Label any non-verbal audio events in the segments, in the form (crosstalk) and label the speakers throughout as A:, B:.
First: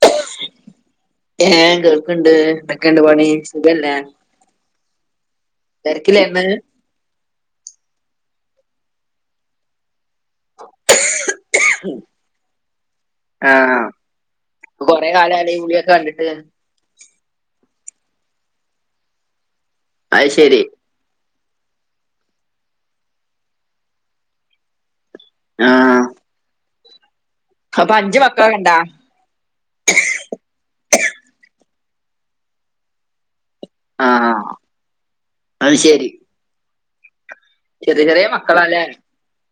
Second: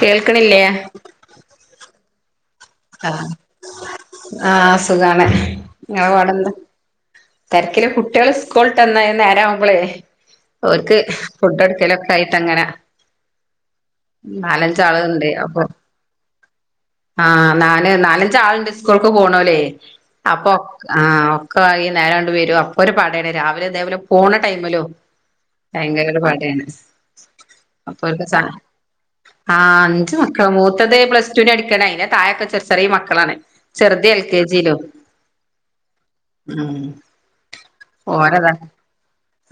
A: കേൾക്ക്ണില്ലേ
B: ഏ കേൾക്ക്ണ്ട് എന്തക്കെ ഇണ്ട് പണി സുഖല്ലേ
A: ആ സുഖാണ്
B: തെരക്കിലെര്ന്ന്
A: തെര്ക്കില് കുട്ടിയള് സ്കൂൾട്ട് വന്ന നേരാവുമ്പളേ ഓര്ക്ക് ഫുഡ് കൊട്ക്കല് ഒക്ക ആയിട്ട അങ്ങനെ
B: ആഹ്
A: നാലഞ്ച് ആള്കള്
B: കൊറെ
A: ഇണ്ട്
B: കാലായല്ലോ ഈ
A: അപ്പൊ
B: വിളിയൊക്കെ കണ്ടിട്ട്
A: ആ നാല് നാലഞ്ച് ആൾണ്ട് സ്കൂൾക്ക് പോണോലേ
B: അത്
A: അപ്പൊ
B: ശെരി
A: ആ ഒക്ക ആയി ഈ നേരാണ്ട് വെരും അപ്പൊ ഒരു പടെണ് രാവിലെ ഇതേപോലെ പോണ ടൈമ് ലും
B: ആഹ്
A: ഭയങ്കര ഒരു പടേണ്
B: അപ്പൊ
A: അപ്പ
B: അഞ്ച്
A: ഓൽക്ക് സ
B: മക്കളൊക്കെണ്ടാ
A: ആ അഞ്ച് മക്കള മൂത്തത് പ്ലസ് ടുവിന് പഠിക്കാണ് അയിന്റെ തായക്ക ചെർ ചെറിയെ മക്കളാണ് ചെറ്ത് എൽ കെ
B: ആഹ്
A: ജിലു
B: അത് ശെരി
A: ഉ
B: ചെറിയ ചെറിയ
A: ഓരതാ
B: മക്കളാല്ലേ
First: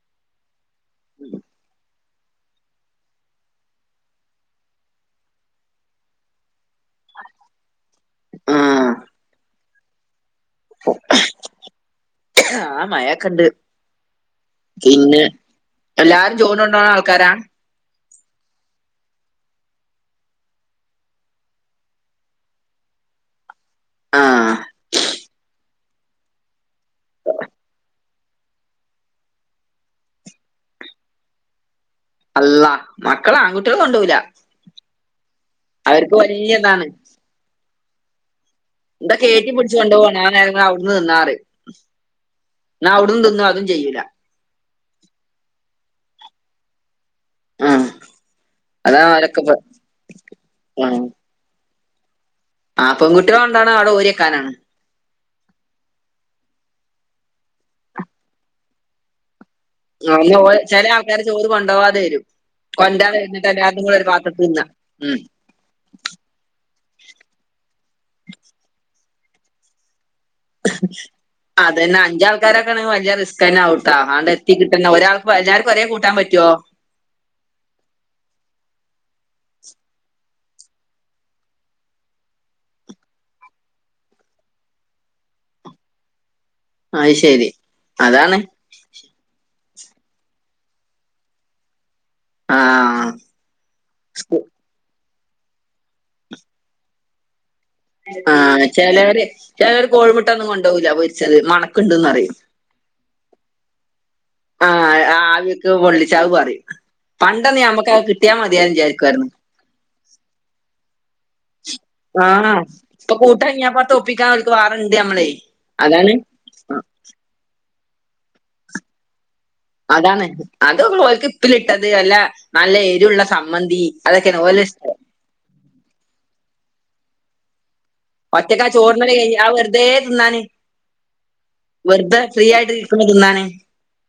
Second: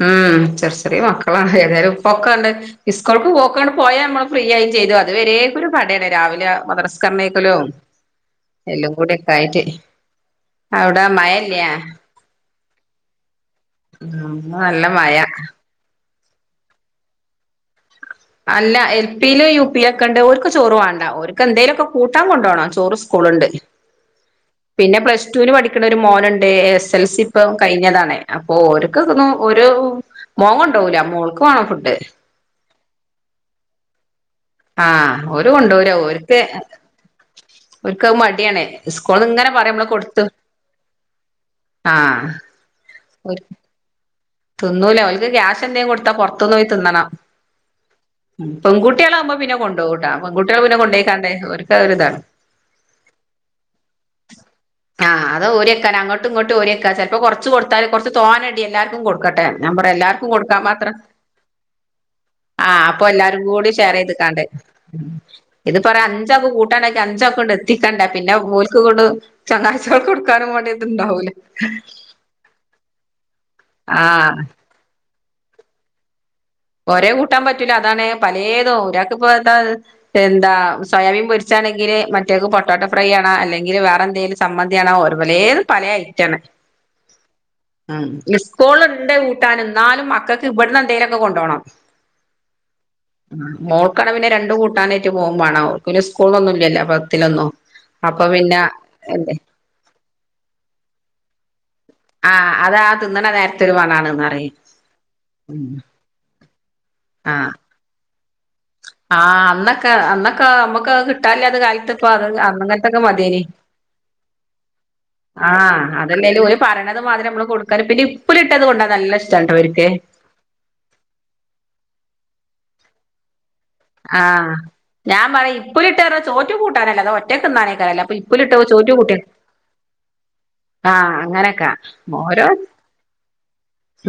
A: ഉം ചെർ ചെറിയ മക്കളാണ് ഏതായാലും പൊക്കണ്ട് ഇസ്കൊൾക്ക് ഒക്കാണ്ട് പോയ നമ്മള് ഫ്രീ ആയിം ചെയ്ത് അത് വരെ ക്കോരു പടേണ് രാവിലെ മദ്രസ് കമ്മയ്‌ക്കലോ
B: ആഹ്
A: എല്ലം കൂടി ഒക്ക ആയിട്ട് അവ്ട മഴല്യാ
B: ആഹ് മഴൊക്കെണ്ട്
A: ഉം ഇന്ന് നല്ല മഴ
B: പിന്നെ എല്ലാരും ചോറോണ്ടോണ ആൾക്കാരാ
A: അല്ല എൽ പില് യു പി ലക്ക ഇണ്ട് ഓര്ക്ക് ചോറ് വാണ്ട ഓര്ക്ക് എന്തേലും ഒക്ക കൂട്ടാം കൊണ്ടോണം ചോറ് സ്കൂള് ഇണ്ട്
B: ആഹ്
A: പിന്നെ പ്ലസ് ടുന് പഠി ക്ക്ണ ഒരു മോന് ഇണ്ട് എസ് എൽ സി ഇപ്പ കഴിഞ്ഞതാണെ അപ്പൊ ഓര്കക്ക്ണു ഒരു മോൻ കോണ്ടോവൂല മോൾക്ക് വാണം ഫുഡ്
B: അള്ള മക്കള് ആൺകുട്ടിയള് കൊണ്ടോവുല
A: ആ ഓര് കൊണ്ടോവുല ഓര്ക്ക്
B: വല്യ ഇതാണ്
A: ഓര്ക്ക് അത് മടിയാണ്
B: ന്താ
A: സ്കൂള്ന്ന് ഇങ്ങനെ
B: കേറ്റി പുട്ച്ച്
A: പറയും നമ്മള്
B: കൊണ്ടോവാണ്
A: കൊടുത്ത്
B: ആ നേരം ഞാൻ അവ്ട്ന്ന് തിന്നാറിം
A: ആഹ്
B: ന്നാ അവ്ട്ന്നും തിന്നോ അതും ചെയ്യൂല
A: തിന്നൂല ഓൽക്ക് ക്യാഷ് എന്തേ കൊട്ത്താ പൊർത്ത്ന്ന് പോയി തിന്നണം
B: ആഹ്
A: ഉം
B: അതാണ്
A: പെങ്കുട്ടിയള് ആവുമ്പോ
B: ഓലൊക്കെ ഇപ്പൊ
A: പിന്നെ കൊണ്ടോവുട്ടാ പെങ്കുട്ടിയള് പിന്നെ കൊണ്ടയി കാണ്ട് ഓര്ക്ക് അത് ഒരു ഇതാണ്
B: ആ പെങ്കുട്ടിയള് കൊണ്ടാണ അവ്ട ഓരിയക്കാനാണ്
A: ആ അത് ഓരി വെക്കാനാ അങ്ങട്ടും ഇങ്ങട്ട് ഓരി വെക്ക ചെൽപ്പ കൊർച്ച് കൊടുത്താല് കൊർച്ച് തോന ടി എല്ലാർക്കും കൊടുക്കട്ടെ ഞാൻ പറയും
B: ആ
A: എല്ലാർക്കും
B: ഇഞ് ഓല് ചെലെ ആൾക്കാര് ചോറ് കൊണ്ടവാതെ വെരും
A: ആ അപ്പൊ എല്ലാരും കൂടി ഷെയറയ്ത്ക്കാണ്ട്.
B: തിന്ന ഉം
A: ഇത്പ്പൊര് അഞ്ചാക്ക് കൂട്ടാണ്ടാക്കി അഞ്ചാക്കും ഇങ്ങട്ട് എത്തിക്കണ്ടെ പിന്നെ ഓൽക്ക് കൊണ്ട്. ചങ്ങായ്‌ചൾക്ക് കൊടുക്കാനും വാണ്ടി ഇത്ണ്ടാവൂല.
B: ഞ്ചാരാക്കാണേ വല്ല്യ റിസ്ക്കെന്നാവുട്ട ആണ്ടെ
A: ആഹ്
B: എത്തികിട്ടന്നെ ഒരാൾക്ക് എല്ലാര്ക്കും ഒരേ കൂട്ടാം പറ്റോ
A: ഒരേ കൂട്ടാം പറ്റൂല അതാണ് പലേതും ഒരാക്ക് ഇപ്പൊ എന്താ. എന്താ സോയാബീൻ പൊര്ച്ചാണെങ്കില് മറ്റേ ആക്ക് പൊട്ടാട്ടൊ ഫ്രൈ ആണ് അല്ലെങ്കില് വേറെ എന്തേല് ചമ്മന്തി ആണ് ഓര് പലേതും പലേ ഐറ്റാണ്.
B: അത് ശരി
A: ഉം
B: അതാണ്
A: ഇസ്കൂൾള് ഇണ്ട് കൂട്ടാന് ന്നാലും മക്കക്ക് ഇവട്ന്ന് എന്തേലൊക്കെ കോ കാണാം
B: ആ
A: മോൾക്കാണേ പിന്നെ രണ്ട് കൂട്ടാന് റ്റ് പോവും മാണം അവർക് സ്കൂളൊന്നും ഇല്ലല്ലോ പത്തിലൊന്നും അപ്പൊ പിന്നെ
B: ആഹ് ചെലര്
A: എന്തെ
B: ചെലര് കോഴിമുട്ടൊന്നും കൊണ്ടോവുല്ല പൊരിച്ചത് മണക്കണ്ട്ന്ന്റിം.
A: ആഹ് അതാ ആ തിന്നണ നേരത്തെരു മണാണ്ന്നറിം
B: ആഹ് ആവിക്ക് പൊള്ളിച്ചാവ് പറിം
A: ആഹ്
B: പണ്ടൊന്ന് ഞമ്മക്കത് കിട്ടിയാൽ മതിയായ് വിചാരി.
A: ആഹ് അന്നൊക്കെ അന്നൊക്കെ നമ്മക്ക് കിട്ടാല്ലാത്തെ കാലത്ത്പ്പൊ അ അന്നങ്ങിനത്തൊക്കെ മതിയേന്
B: തോപ്പിക്കാൻ അവൽക്ക് വാറുണ്ട് നമ്മളെ
A: ആഹ്
B: അതാണ്
A: അതല്ലേലും ഓല്
B: ആ
A: പറയണത് മാതിരി മ്മള് കൊടുക്കാന് പിന്നെ ഇപ്പില് ഇട്ടത് കൊണ്ടാ നല്ല ഇഷ്ട്ടാണ് ഇവർ
B: അതാണ് അത് ഓൽക്ക് ഇപ്പിലിട്ടത് അല്ല നല്ല എരുള്ള സമ്മന്തി അതൊക്കെയാണ്
A: ആഹ്
B: ഓലെ ഇഷ്ടം
A: ഞാൻ പറയും ഇപ്പുലിട്ടത് ചോറ്റു കൂട്ടാനല്ല അതോ ഒറ്റ കിന്നാനേക്കാരം
B: ഒറ്റക്ക ആ ചോറും കറിയും ആ വെറുതെ തിന്നാന്
A: ആഹ് അങ്ങനൊക്കെ
B: വെറുതെ ഫ്രീ
A: ഓരോ
B: ആയിട്ട് ഇരിക്കുമ്പൊ തിന്നാന്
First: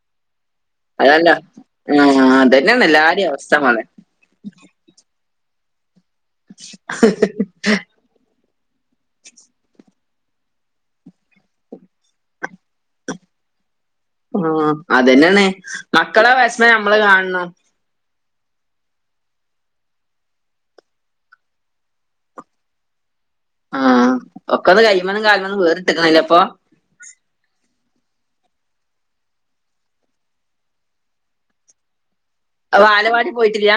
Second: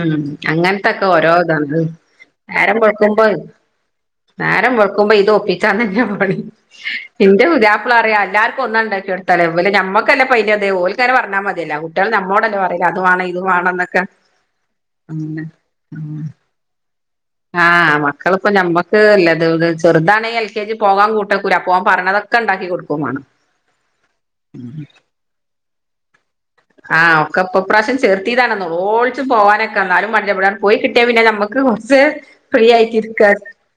A: ഉം അങ്ങനത്തൊക്കെ
B: അതല്ല
A: ഓരോ ഇതാണ്
B: ആഹ് അതന്നെ
A: നേരം
B: നല്ലാര
A: വെളുക്കുമ്പോ
B: അവസ്ഥ മോളെ
A: നേരം വെളുക്കുമ്പോ ഇത് ഒപ്പിച്ചാന്നന്നെ പണി ഇന്റെ പുത്യാ പ്ല അറിം അല്ലാർക്ക ഒന്നാണ് ഉണ്ടാക്കിക്കൊടുത്താല് ഇവല് ഞമ്മക്കല്ല പയില് അത് ഓൽക്ക് അങ്ങനെ പറഞ്ഞാ മതിയല്ലോ. കുട്ടിയാൾ നമ്മോടല്ലേ പറയല് അത് വാണം ഇത് വാണന്നൊക്കെ
B: ആഹ് അതന്നെയാണ് മക്കളെ വെഷമം നമ്മള് കാണണം
A: ആഹ് മക്കളപ്പൊ നമ്മക്ക് ല്ലത് ചെറുതാണെങ്ക എൽ കെ ജി പോകാൻ കൂട്ടക്കുല അപ്പൊ ഓൻ പറയണത് ക്കെ ണ്ടാക്കി കൊടുക്കുവാണം
B: ആഹ് ഒക്കൊന്ന് കഴിയുമന്നും കാല്മന്നും വേറിട്ടക്കുണല്ലേ ഇപ്പൊ
A: ആഹ് ഒക്കപ്പൊപ്രാവശ്യം ചെർത്തിതാണ് നൊളോളിച്ച് പോകാനൊക്കെ എന്നാലും മട (unintelligible) പോയി കിട്ടിയാ പിന്നെ നമ്മക്ക് ക്ക് കൊറച് ഫ്രീ
B: അത്
A: ആയിട്ടിരിക്കാ
B: ബാലവാടി പോയിട്ടില്ല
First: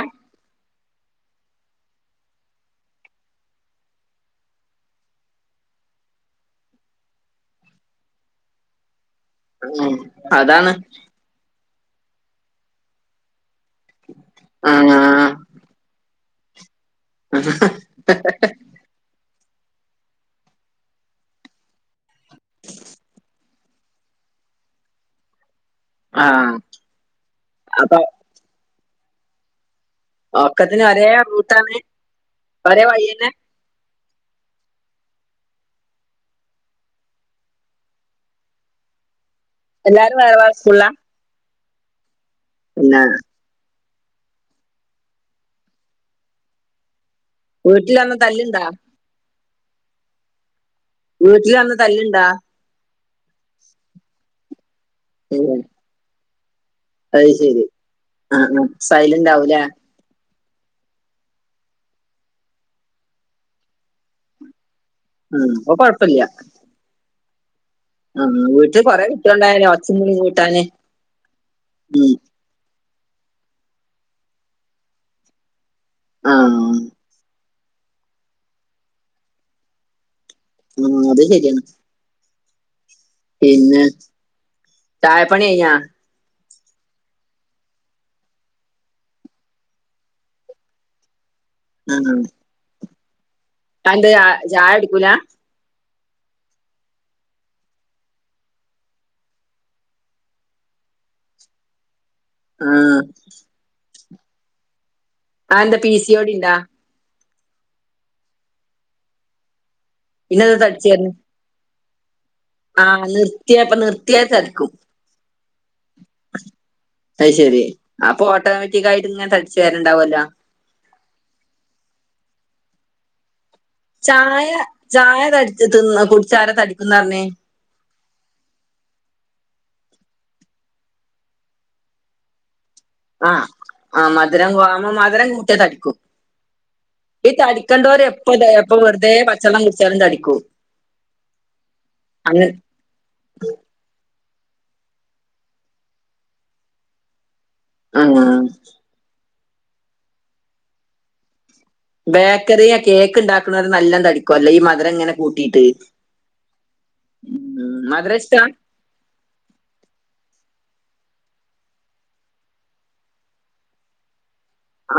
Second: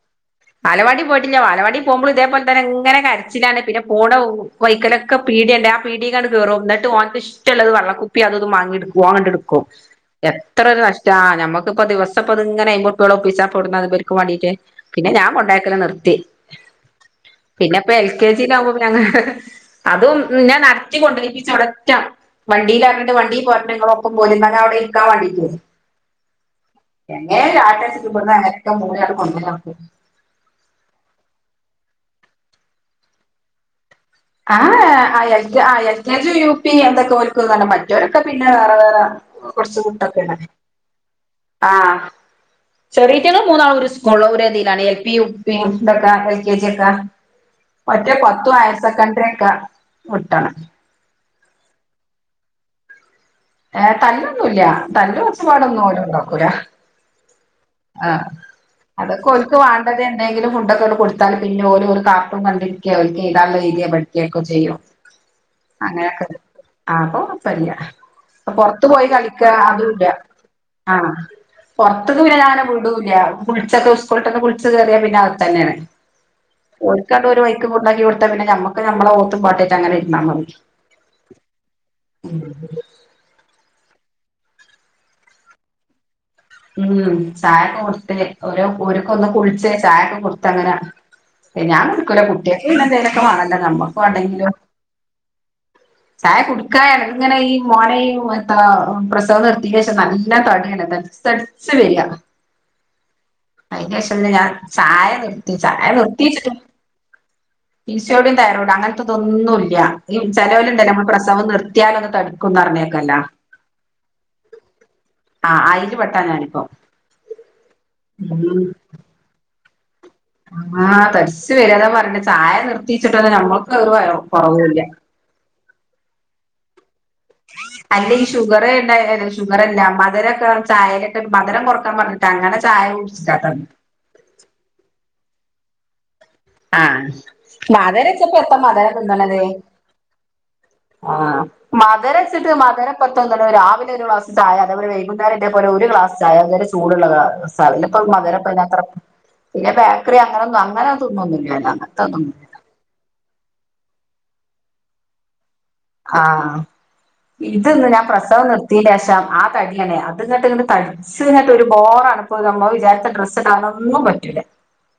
A: ബാലവാടി പോയിട്ടില്ല ബാലവാടി പോക്മ്പോൾ ഇതേപോൽ തന്നെ ഇങ്ങനെ കരച്ചിലാണ് പിന്നെ പോണ പോകും വൈക്കലൊക്കെ പീടിയണ്ട് ആ പീടിയക്കാണ് കേറും ന്നിട്ട് ഓന്ക്ക് ഇഷ്ട്ടള്ളത് വള്ളക്കുപ്പി അതൊതും വാങ്ങിടുക്കും ഓങ്ങട്ട് എടു ക്കും
B: ഉം അതാണ്
A: എത്രരു നഷ്ട്ടാ നമ്മുക്കിപ്പൊ ദിവസംപ്പത് ഇങ്ങനെ അയമ്പ് ർപ്യോളം ഒപിച്ചാൻ പ്പൊ ഇവുടന്നാ. ക്കു വാണ്ടീട്ട്
B: ഉം
A: പിന്നെ ഞാൻ കൊണ്ടക്കല് നിർത്തി പിന്നെ പ്പൊ എൽ കെ ജി യിലാവുമ്പോ പിന്നെ അങ്ങ അതും ന്നെ നടത്തി കൊണ്ടരീപ്പിച്ചും ഇവടറ്റം വണ്ടിയിലാക്കിട്ട് വണ്ടി പോരണം ഇങ്ങള ഒപ്പം പോര് ന്നാ ഞാൻ അവിടെ ഇരിക്കാൻ വാണ്ടിറ്റ്
B: ആ
A: എങ്ങനേലാകട്ടെ
B: അപ്പൊ
A: ഇബ്ട്ന്ന് അനക്കെ മൂന്ന അങ്ങട്ട് പോണങ്കിലവസ്ഥെ
B: ഒക്കത്തിന് ഒരേ റൂട്ടാണ് ഒരേ വഴിയന്നെ
A: ആആഹ് അ എൽ അ L K G U P എമ്പതോൽക്ക് വണം മറ്റോലൊക്കെ പിന്നെ വേറെ വേറെ
B: എല്ലാരും വേറെ വേറെ സ്കൂളില
A: ആഹ് ചെറീറ്റങ്ങ മൂന്നാളും ഒരേ സ്കൂള് ഒരേ തിലാണ് എൽ പി യു പി ന്തക്ക എൽ കെ ജി ഒക്കെ
B: വീട്ടിൽ
A: മറ്റേ
B: അന്ന്
A: പത്തും
B: തല്ലുണ്ടാ
A: ഹയർ സെക്കൻഡറി ഒക്കെ വിട്ടാണ്
B: വീട്ടിൽ വന്ന് തല്ലുണ്ടാ
A: ഏഹ് തല്ലൊന്നുംല്ല തല്ല്
B: ഉം
A: ഒച്ചപാടൊന്നും ഓല്ണ്ടാക്കൂല്ലാ
B: അത് ശരി ആഹ് ആഹ് സൈലന്റ് ആവൂല
A: മറ്റെ എന്തെങ്കിലും ഫുഡൊക്കെ കൊടുത്താൽ പിന്നെ ഓല് ഓലെ കാർട്ടും കണ്ടിരിക്കെ ഓൽക്ക് എയ്താൻള്ളത് എയ്തേ പഠികൊക്കെ ചെയ്യും
B: ഉം അപ്പൊ
A: അങ്ങനെ ക്കെ
B: കൊഴപ്പില്ല
A: ആഹ് പ്പ കൊയപ്പല്ല്യ
B: ആ വീട്ടിൽ
A: പൊറത്ത്
B: കൊറേ
A: പോയി കളിക്ക
B: കുട്ടികളുണ്ടായാലേ ഒച്ചയും
A: അതുല്ല
B: വിളിയും കൂട്ടാന്
A: ആഹ്
B: ഉം
A: പൊറത്തക്ക് പിന്നെ ഞാന് വിടുല്ല കുളിച്ചൊക്കെ ഉ സ്കോളിട്ടൊന്ന് കുളിച്ച് കേയറിയ പിന്നെ അകത്ത് തന്നെയാണ്
B: ആ
A: ഓൽക്കണ്ട് ടുതലാക്കി കൊത്താ പിന്നെ നമ്മുക്ക് നമ്മളെ ഓത്തും പാട്ടിട്ട്ങ്ങനെ ഇരുന്നമതി
B: ഉം അത് ശരിയാണ്
A: ഉം
B: പിന്ന തായപ്പണി കയ്ഞ്ഞോ
A: ഉം ചായൊക്കെ കൊടുത്ത് ഓരോ ഒരുക്ക ഒന്ന് കുളിച്ച് ചായക്കെ കൊടുത്ത് അങ്ങനെ ഞാൻ
B: ആ
A: കുട്ക്കൂലാ കുട്ടിയാക്ക് പിന്നെ എന്തേലൊക്കെ വാണല്ലോ നമ്മക്ക് വാണ്ടെങ്കിലും
B: ആയടിക്കൂല
A: ചായ കുടിക്കാ (unintelligible) ഇങ്ങനെ ഈ മോന മത്ത പ്രസവം നിർത്തിയ (unintelligible) നല്ല തടിയാണ് തട്ച്ച് തട് ച്ച് വര
B: ആഹ്
A: അയ്ൻ്റേശം പിന്നെ ഞാൻ ചായ നിർത്തി
B: അന്റെ
A: ചായ
B: പി സി ഓടി
A: നിർത്തിയേച്ച്ട്ട്
B: ഉണ്ടാ
A: (unintelligible) ശോടും തയ്റോടും അങ്ങൻത്തെ ഇതൊന്നുല്ല ഈ
B: പിന്നെന്താ
A: ചെലോല് സവം നിർത്തിയാലൊന്ന് തട
B: ആഹ് നിർത്തിയപ്പ നിർത്തിയാ തടിക്കും
A: ആഹ് ആയി
B: അത് ശരി അപ്പൊ ഓട്ടോമാറ്റിക് ആയിട്ട് ഇങ്ങനെ തടിച്ചു വരണ്ടാവല്ലോ
A: ആഹ് തരിച്ച് വരതാ പർഞ്ഞ ചായ നിർത്തിച്ചിട്ടന്ന ഞമ്മൾ
B: ചായ ചായ തടിച്ച് തിന്ന് കുടിച്ചാര തടിക്കുന്നർഞ്ഞേ
A: അല്ല ഈ ഷുഗർ ഇണ്ട ഷുഗർ അല്ല മധുരൊക്കെ ചായേലൊക്കെ മധരം കൊറക്കാൻ പർഞ്ഞ് നങ്ങടെ ചായിം
B: ആഹ് ആഹ് മധുരംമ്മ മധുരം കൂട്ട്യ തടിക്കും
A: ആഹ്
B: ഈ തടിക്കണ്ടോവര് എപ്പൊ
A: മധുരച്ചപ്പ എത്ത
B: (unintelligible) എപ്പൊ
A: മധുരം
B: വെറുതെ
A: തിന്നണത്
B: പച്ചള്ളം കുട്ച്ചാലും തടിക്കും
A: ആഹ് മദുര
B: അങ്ങനെ
A: വച്ചിട്ട് മദരം പത്ത തന്നെ രാവിലെ ഒരു ഗ്ലാസ് ചായ അതേ പോലെ വൈകുന്നേരം ഇതേ പോലെ ഒരു ഗ്ലാസ് ചായ അതന്നെ ചൂട്ള്ള ഗ്ലാസ് സകലപ്പം
B: ആഹ്
A: മധുരപ്പ അയ്ന് അത്ര പിന്നെ ബേക്കറി അങ്ങനെൊന്നും അങ്ങനെ ത്ന്നൊന്നുല്ല ഞാ
B: ബേക്കറിയാ കേക്ക് ഇണ്ടാക്ക്ണോര് നല്ലോം തടിക്കുംല്ലോ ഈ മധുരം ഇങ്ങനെ കൂട്ടീട്ട്
A: ആഹ് ഇതൊന്ന് ഞാൻ
B: മധുരം ഇഷ്ടാ
A: പ്രസവം നിർ ത്തീൻ്റേശം ആ തടിയന്നെ അത്ങ്ങട്ട് ഇങ്ങട്ട് തടി ച്ച് ങ്ങട്ട് ഒരു ബോറാണ് ഇപ്പൊ നമ്മൾ വിചാരിച്ച ഡ്രസ്ടാനൊന്നും പറ്റൂല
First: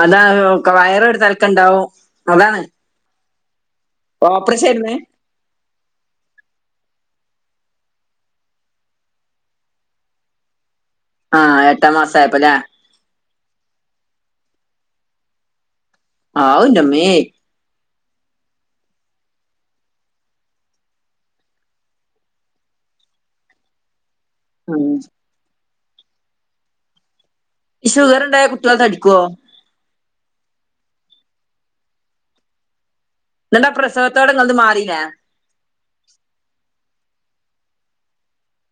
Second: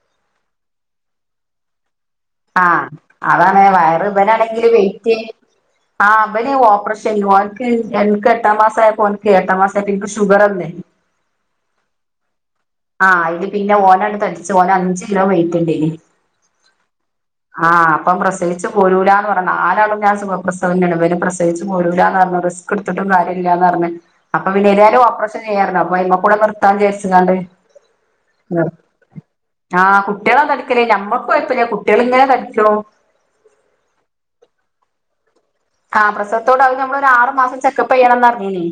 B: അതാ (unintelligible) വയറ് ഒരു തൽക്ക ഇണ്ടാവും
A: ആഹ് അതാണ് വയറ്
B: ഓപ്പറേഷൻ
A: ഇപനാണെങ്കില്
B: ആയിരുന്നേ
A: വെയ്റ്റ് ആഹ് ഇപന് ഓപ്പർഷേനി ഓൻക്ക് എൻക്ക് എട്ടാം മാസ ആയപ്പോ ഓൻക്ക് എട്ടാം മാസ (unintelligible) എൻക്ക് ഷുഗറന്ന്
B: ആഹ് എട്ടാം മാസ ആയപ്പോ ല്ലേ
A: ആഹ് അയ്ല് പിന്നെ ഓനണ്ട് തടിച്ചു ഓന അഞ്ച് കിലോ വെയിറ്റ് ഉണ്ടേനി.
B: ആവ് ഇൻ്റെ ഇമ്മേ
A: ആഹ് അപ്പം പ്രസവിച്ച് പോരൂലാന്ന് പർഞ് നാലാളും ഞാൻ സുഖപ്രസവന്നേണ് ഇപനെ പ്രസവിച്ച് പോരൂല ന്ന് പർഞ് ക്ട്ത്തിട്ടും കാര്യം ഇല്ലാന്നർഞ് അപ്പൊ പിന്നെ
B: ഉം
A: ഏതായാലും ഓപ്പറേഷൻ ചെയ്യാരുന്നു അപ്പ അയമ്മ കൂടെ നിർത്താൻ ചാരിച്ച്കാണ്ട്
B: ഷുഗർ ഇണ്ടായ കുട്ടിയാള് തടിക്കോ
A: ആഹ് കുട്ടിയാളാ തടിക്കല് നമ്മക്ക് കൊഴ്പ്പല്ല കുട്ടിയാള് ഇങ്ങനെ തടിക്കും
B: ന്നട്ടാ പ്രസവത്തോടെ ഇങ്ങൾത് മാറീലേ
A: ആഹ് പ്രസവത്തോട അത് നമ്മള ഒരു ആറ് മാസം ചെക്കപ്പയ്യണംന്ന് അർഞ്ഞീനി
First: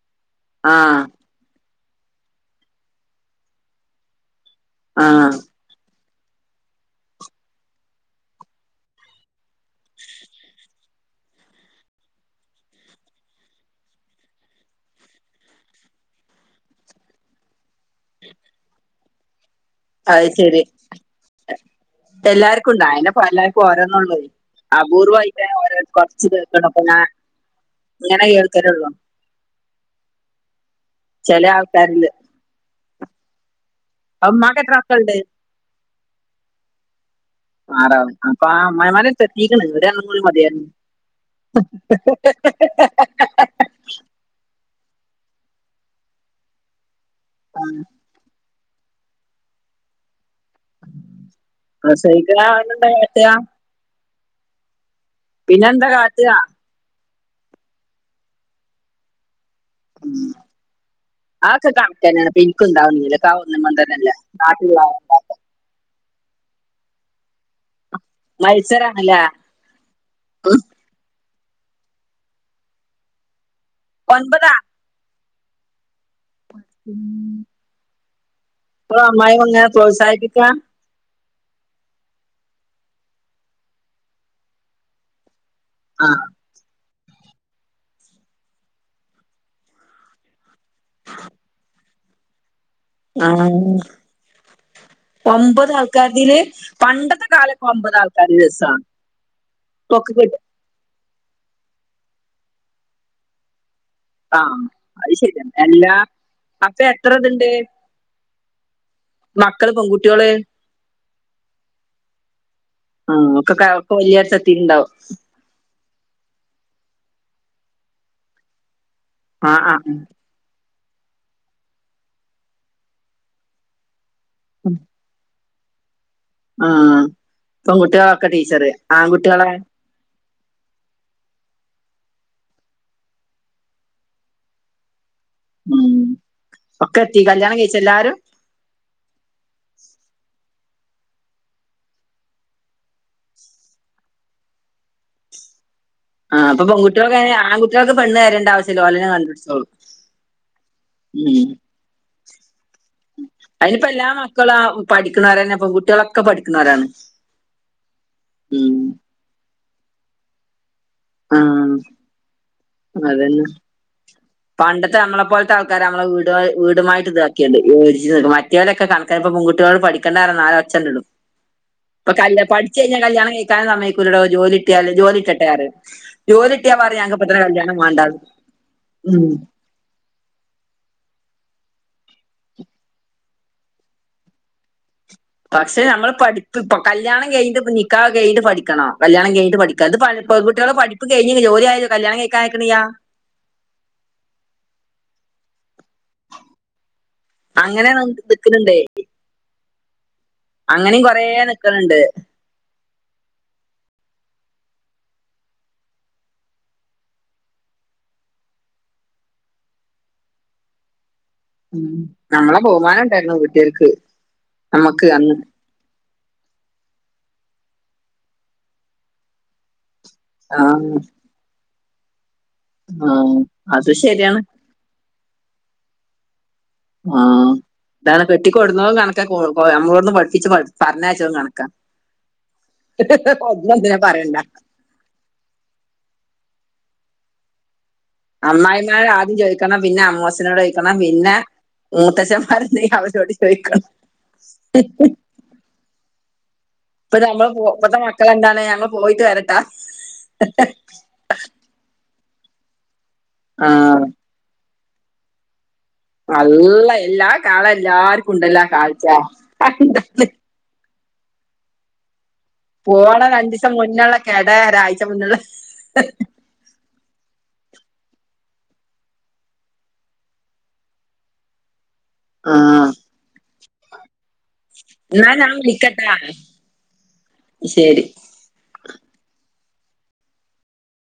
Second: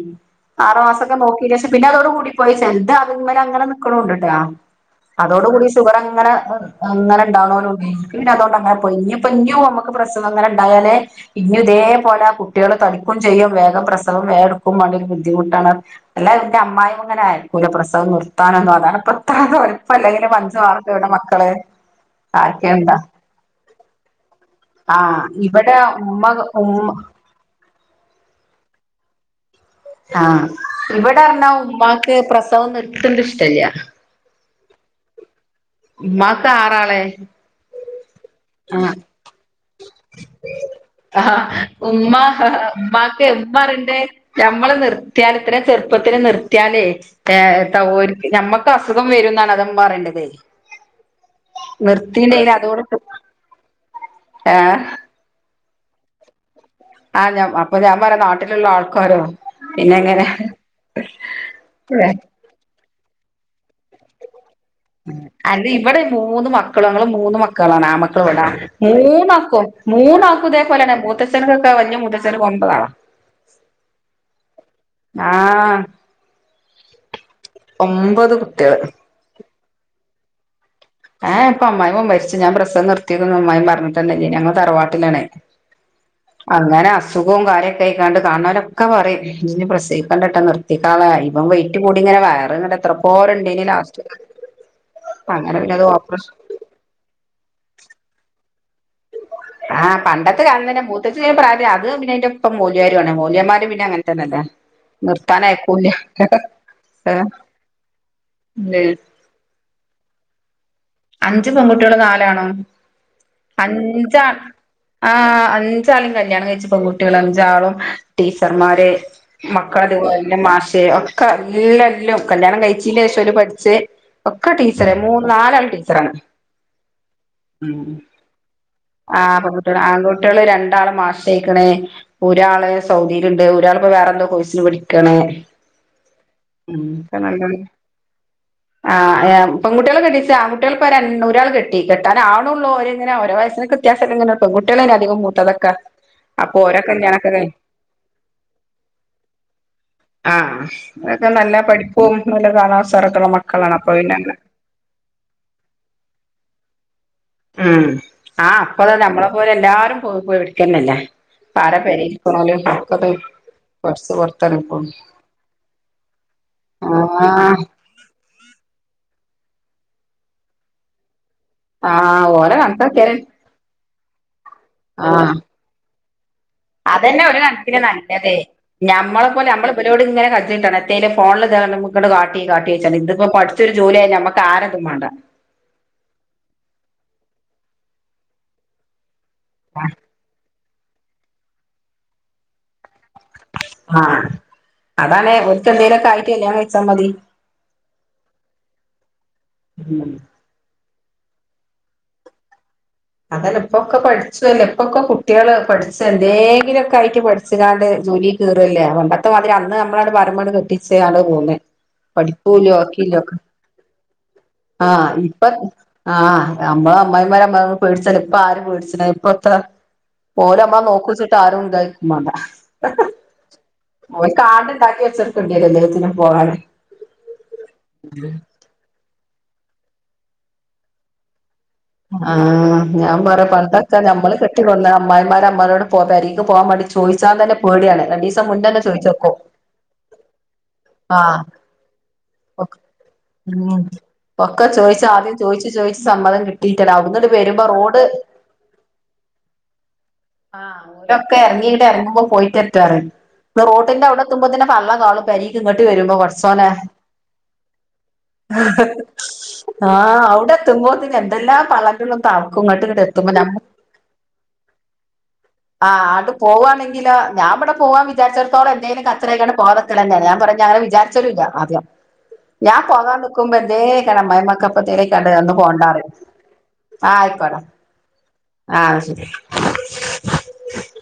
A: ആറു
B: ആഹ്
A: മാസൊക്കെ നോ (unintelligible) പിന്നെ അതോടുകൂടി പോയി ചെൽത് അത്മല് അങ്ങനെ ന്ക്ക്ണുണ്ട് ട്ടോ
B: ആഹ്
A: അതോട് കൂടി ഷുഗർ അങ്ങനെ അങ്ങനെ ഇണ്ടാണോലും ണ്ടേ. എനിക്ക് പിന്നെ അതുകൊണ്ട് അങ്ങനെ പോയി ഇനിയിപ്പൊ ഇനി നമ്മുക്ക് പ്രശ്നം അങ്ങനെണ്ടായാലേ ഇനി ഇതേപോലെ ആ കുട്ടികൾ തടിക്കും ചെയ്യും വേഗം പ്രസവം വേം ഇട്ക്കും വാണ്ടി വരും ബുദ്ധിമുട്ടാണ് എല്ലാ എന്റെ അമ്മായ്മ ഇങ്ങനെ അയ്കൂല പ്രസവം നിർത്താനൊന്നും അതാണ്പ്പ (unintelligible) ഇപ്പ അല്ലെങ്കിലും അഞ്ചോ ആറോ ക്കെ ഇവടെ മക്കള്
B: എല്ലാർക്കുംണ്ട
A: ആർക്കെണ്ടാ
B: അയ്നപ്പ എല്ലാർക്കും ഓരന്നള്ളേ
A: ആഹ്
B: അപൂർവ്വമായിട്ടെ
A: ഇവിടെ
B: ഓര്
A: ഉമ്മ
B: കുറച്ച് കേൾക്കള്ളു അപ്പൊ
A: ഉമ്മ
B: ഞാൻ ഇങ്ങനെ കേൾക്കരുള്ളൂ
A: ആഹ്
B: ചില
A: ഇവിടണ്ടാവും
B: ആൾക്കാരില്
A: ഉമ്മാക്ക് പ്രസവം നിർത്തണ്ത് ഇഷ്ടില്ല
B: അപ്പം ഉമ്മാക്ക് എത്ര മക്കൾണ്ട്
A: ഉമ്മാക്ക് ആറാളെ
B: ആറാള് അപ്പാ
A: ആഹ്
B: അമ്മായിമാരെടത്ത്എത്തീക്കണ് ഇവിടെ (inaudible) എണ്ണം മതിയാരുന്നു
A: ആഹ് ഉമ്മാ ഉമ്മാക്ക് ഉമ്മറിന്റെ നമ്മള് നിർത്തിയാല് ഇത്രയും ചെറുപ്പത്തിലെ നിർത്തിയാലേ ഏഹ് ത ഒരു നമ്മക്ക് അസുഖം വരുംന്നാണ് അതുമ്മ പറേണ്ടത്
B: പ്രസവിക്കണ
A: നിർത്തീണ്ടേൽ അതോടെ
B: ആളുണ്ടായി കാട്ടുക
A: ഏഹ്
B: പിന്നെ എന്താ കാട്ട്ക
A: ആഹ് ഞാൻ പ അപ്പൊ ഞാൻ പറ നാട്ടിലുള്ള ആൾക്കാരോ പിന്നെങ്ങെനെ
B: ഉം.
A: ഇല്ലേ
B: എനിക്കുണ്ടാവുന്നല്ല (inaudible) നാട്ടിലുള്ള
A: ഊം അന്റെ ഇവിടെ മൂന്ന് മക്കളു ആണുള്ള മൂന്ന് മക്കളാണ് ആമ്മക്കള് ഇവടാ
B: മത്സരാണല്ലേ
A: മൂന്നാക്കും
B: ഉം.
A: മൂന്നാക്കുതേ പോലെന്നെ മൂത്തച്ഛന്ക്കൊക്കെ വല്യ മൂത്തച്ചനക്ക് ഒമ്പതാളാ
B: ഒൻപതാ
A: ആഹ്
B: ഊം
A: ഒമ്പത് കുട്ട്യേള്
B: അപ്പ അമ്മായിയമ്മ അങ്ങനെ പ്രത്സാഹിപ്പിക്ക
A: ഹ് ഇപ്പ അമ്മായിയമ്മ മരിച്ചു ഞാൻ പ്രസം നിർത്തിയതന്നുംഅമ്മായിയമ്മ അറിഞ്ഞട്ടൊന്നുല്ല ഞങ്ങ തറവാട്ടിലാണെ അങ്ങന അസു സുഖോം കാര്യക്കെ ആയിക്കാണ്ട് കാണണോരൊക്ക പറയും നീ ഇനി പ്രസവിക്കണ്ടിട്ടാ നിർത്തിക്കാളാൻ ഇവം വയ് റ്റ് കൂടിങ്ങനെ വയറ് നട എത്ര പോരണ്ടിനി
B: ആ
A: ലാസ്റ്റ് അങ്ങനെ
B: ഒമ്പത്
A: പിന്നെ അത് ഓപ്പറേഷൻ
B: ആൾക്കാരിതില് പണ്ടത്തെ കാലൊക്ക ഒമ്പത് ആൾക്കാര് രസാ
A: ആഹ് പണ്ടത്തെ കാല തന്നെ മൂത്തച്ചി ഈ പ്രായത്തി അത് പിന്ന അതിന്റെ ഇപ്പം മൂല്യാരു ആണ് മൂല്യന്മാര് പിന്നെ അങ്ങനെ തന്നല്ലേ
B: ആഹ് അത് ശരിയാണ്
A: നിർത്താനായിക്കൂല്ല
B: എല്ലാ അപ്പൊ എത്ര
A: ഏഹ്
B: ഇതുണ്ട്
A: ഇല്ലേ
B: മക്കള് പെങ്കുട്ട്യോള്
A: അഞ്ച് പെങ്കുട്ട്യോളും നാലാണും
B: ആഹ് ഒക്കെ ഒക്കെ
A: അഞ്ചാ
B: വലിയൊരു എത്തിയിട്ടുണ്ടാവും
A: ആ അഞ്ച് അഞ്ചാളും കല്യാണം കഴിച്ച് പെങ്കുട്ട്യേള് അഞ്ചാളും ടീച്ചർമാര്
B: ആഹ് ആഹ്
A: മക്കളതുപോല ല്ല മാഷേ ഒക്കെ എല്ലല്ലോ കല്യാണം കഴിച്ചില്ലേ ക്ഷെ ഓര് പഠിച്ച് ഒക്കെ ടീച്ചറെ മൂന്ന് നാലാള് ടീച്ചറാണ്
B: ആഹ് പെൺകുട്ടികളൊക്കെ ടീച്ചറ്
A: ആഹ്
B: ആൺകുട്ടികളെ
A: പെങ്കുട്ട്യോള് ആങ്കു ട്ട്യോള് രണ്ടാള് മാഷായിക്കണ് ഒരാള് സൗദീലുണ്ട് ഒരാളിപ്പോ വേറെന്തോ കോഴ്സിന് പഠിക്കണ്
B: ഉം
A: ഊം ഒക്കെ
B: എത്തി
A: നല്ലത്
B: കല്യാണം കഴിച്ച എല്ലാരും
A: ആഹ് ആഹ് പെങ്കുട്ടികളെ കെട്ടിച്ചാങ്കു കുട്ടികളിപ്പ രൺ ഒരാള് കെട്ടി കെട്ടാനാണുള്ളോരിങ്ങനെ ഓരോ വയസിനക്ക് വ്യത്യാസ ഇങ്ങനെ പെങ്കുകുട്ടികളല്ലേ അധികം മൂത്തതെക്ക
B: ആഹ് ഇപ്പ പെങ്കുകുട്ടികൾക്കങ്ങിനെ ആങ്കുട്ടികക്ക് പെണ്ണ് തരണ്ടാവശ്യല്ല ഓലന്നെ കണ്ടുടിച്ചോളും
A: ആഹ് അതക്കെ നല്ല പഠിപ്പും നല്ല കാണാൻ ശോറക്കെള്ള മക്കളാണ് അപ്പൊ പിന്നെ അങ്ങന
B: പഠിക്കണോരന്നെ പെൺകുട്ടികളൊക്കെ പഠിക്കണോരാണ്
A: ഉം ആഹ് അപ്പോളന്നെ നമ്മളെ പോലെ എല്ലാരും പോയി പോയി പഠിക്കന്നല്ലേ ഇപ്പാര
B: ആഹ്
A: പെരെലിരിക്കണോല് (unintelligible)
B: അതന്നെ
A: കൊറച്ച് പൊറത്താണ് ഇപ്പം
B: പണ്ടത്തെ നമ്മളെ പോലത്തെ ആൾക്കാരമ്മള് വീട് വീടുമായിട്ട് ഇതാക്കിയുണ്ട്
A: ആഹ്
B: (unintelligible) കുട്ടികലൊക്കെ കണക്കാ ഇപ്പ പെങ്കുട്ടികള്പഠിക്കേണ്ട നാല അക്ഷരല്ലേള്ളൂ ഇപ്പൊ
A: ആഹ്
B: കല്ല്യാ
A: ഓലെ
B: പഠിച്ചഴി ഞ്ഞാ
A: കണക്കാക്കിയാല്
B: കല്യാണം കഴി ക്കാനും സമ്മയിക്കൂല്ലടോ ജോലിട്ടിയാല് ജോലി
A: ആഹ്
B: ഇട്ടട്ടെയാറ് ജോലിട്ടിയാ മാ
A: അതന്നെ ഒരു കണക്കിന് നല്ലത്
B: ഉം
A: ഞമ്മളെപ്പോലെ ഞമ്മള് അവരോടിങ്ങനെ കജ്ജ് നിട്ടണം എത്തേലും ഫോണില് ദാണ്ട നമ്മക്ക്ട് കാട്ടി കാട്ടി വച്ച ഇതിപ്പൊ പിഠിച്ചാരു ജോലിയായ ഞമ്മ ക്കാരെതും വേണ്ട
B: പക്ഷെ നമ്മള് പഠിപ്പ് ഇപ്പ കല്യാണം കഴിഞ്ഞിട്ട് നിക്കാഹ് കഴിഞ്ഞിട്ട് പഠിക്കണോ കല്ല്യാണം കഴിഞ്ഞിട്ട് പഠിക്ക അത് പ പെൺകുട്ടിള് പഠിപ്പ്ക്കഴിഞ് ജോലിയാലും കല്ലിയാണം കഴിക്കാൻ അയക്ണില്ല
A: ആഹ് അതാണ് ഓൽക് എന്തേലൊക്കെ ആയിട്ട് കല്യാണം കഴിച്ചാമതി.
B: അങ്ങനെ നിക്ണ് ണ്ടേ
A: ഉം
B: അങ്ങനിം കൊറേ നിക്ണ് ണ്ട്.
A: അതല്ല ഇപ്പൊക്കെ പഠിച്ചുല്ല ഇപ്പൊക്കെ കുട്ടേള് പഠിച്ചു എന്തെങ്കിലുക്കെ ആയിട്ട് പഠ ച്ച്കാണ്ട് ജോലി കേറല്ലേ. പണ്ടത്തെ മാതിരി അന്ന് നമ്മളട് പറിമ്പല് കെട്ടിച് ആണ്ട് പോന്ന്.
B: ഉം. നമ്മളെ
A: പഠിപ്പൂലോ
B: ബഹുമാനം
A: ആക്കിലോ
B: ഉണ്ടായിരുന്നു
A: ഒക്കെ
B: വീട്ടുകാർക്ക് നമുക്ക്
A: ആഹ്
B: അന്ന്
A: ഇപ്പ ആഹ് ഞമ്മള അമ്മായിമാര ഞമ്മ പേടിച്ച ഇപ്പ ആര് പേടിച്ണ് ഇപ്പത്ത.
B: ആ
A: ഓരമ്മ നോകുച്ചിട്ട് ആരും ഇതായിരിക്കും മാണ്ട
B: ആ, അത് ശരിയാണ്
A: ഓൽക് ആണ്ട്ണ്ടാക്കി വെച്ചർക്കണ്ടിരും എല്ലാത്തിനും പോകാന്.
B: ആഹ് ഇതാണ് കെട്ടിക്കൊടുന്നതും കണക്ക നമ്മളോന്ന് പഠിപ്പിച്ച് പറഞ്ഞയച്ചതും കണക്കാ.
A: ആഹ് ഞാൻ പറി
B: ഒന്നും
A: പണ്ടൊക്കെ
B: എന്തിനാ
A: നമ്മള്
B: പറയണ്ട
A: കെട്ടിക്കൊട്ന്നാ. അമ്മായിമാര അമാരോട് പെരിക് പോകമാണ്ടി ചോയ്ചാതന്നെ പേടിയാണ് രണ്ടിസം മുന്നെന്നെ
B: അമ്മായിമാര്
A: ചോയിചെകും
B: ആദ്യം ചോദിക്കണം പിന്നെ അമ്മോസിനോട് ചോദിക്കണം പിന്നെ
A: ആഹ്
B: മൂത്തച്ഛന്മാരുണ്ടെങ്കി അവരോട് ചോദിക്കണം
A: ഒക്കെ ചോയിച്ച് ആദ്യം ചോയിച്ചു ചോയിച്ച് സമ്മതം കിട്ടി. തീ അവിടെന്ന്ണ്ട് വരുമ്പോ റോഡ്
B: എന്താണ് ഞങ്ങള് പോയിട്ട് വരട്ടാ
A: ആഹ് ഓരൊക്കെ എറങ്ങിയിട്ട് ഇറങ്ങുമ്പ പോയിട്ട് വരട്ടെറിം
B: ആഹ്
A: റോട്ട്ന്റെ അവ്ടെ എതുംമ്പതിന് പള്ള കാളും ഇങ്ങട്ട് വരുമ്പോ പടചൊനെ
B: നല്ല എല്ലാ കാലം എല്ലാർക്കും ഉണ്ടല്ലോ ആ കാഴ്ച
A: ആഹ്
B: അതെന്താണ്
A: അവുടെ എത്തുമ്പോത്തിന് എന്തെല്ലാ പള്ളന്റെ ഉള്ള്ന്ന് തളക്കും ഇങ്ങട്ട് ഇങ്ങട്ട് എത്തുമ്പോ നമ്മ
B: പിന്നുള്ളക്കെട ഒരാഴ്ച മുന്നള്
A: ആഹ് അടു പോവാണെങ്കിലൊ ഞാൻവിടെ പോവാ വിരിച്ചടത്തോള എന്തെലും കച്ചറയ്ക്കാണ്ട് പോവാതെ നിക്കലെന്നാണ്. ഞാൻ പറഞ്ഞഞ് അങ്ങനെ വിചാരിച്ചലുല്ല ആദ്യം ഞാൻ
B: ആഹ്
A: പോകാൻ നിക്കുമ്പോ എന്തേയ്ക്കരം. അമ്മായിമ്മാക്ക് അപ്പത്തേലും ആയിക്കാണ്ട്
B: എന്നാ
A: അന്ന്
B: ഞാൻ
A: പോവണ്ടാറിം
B: വിളിക്കട്ടാ
A: ആഹ് ആയിക്കോട്ടെ
B: ശരി
A: ആഹ് ശെരി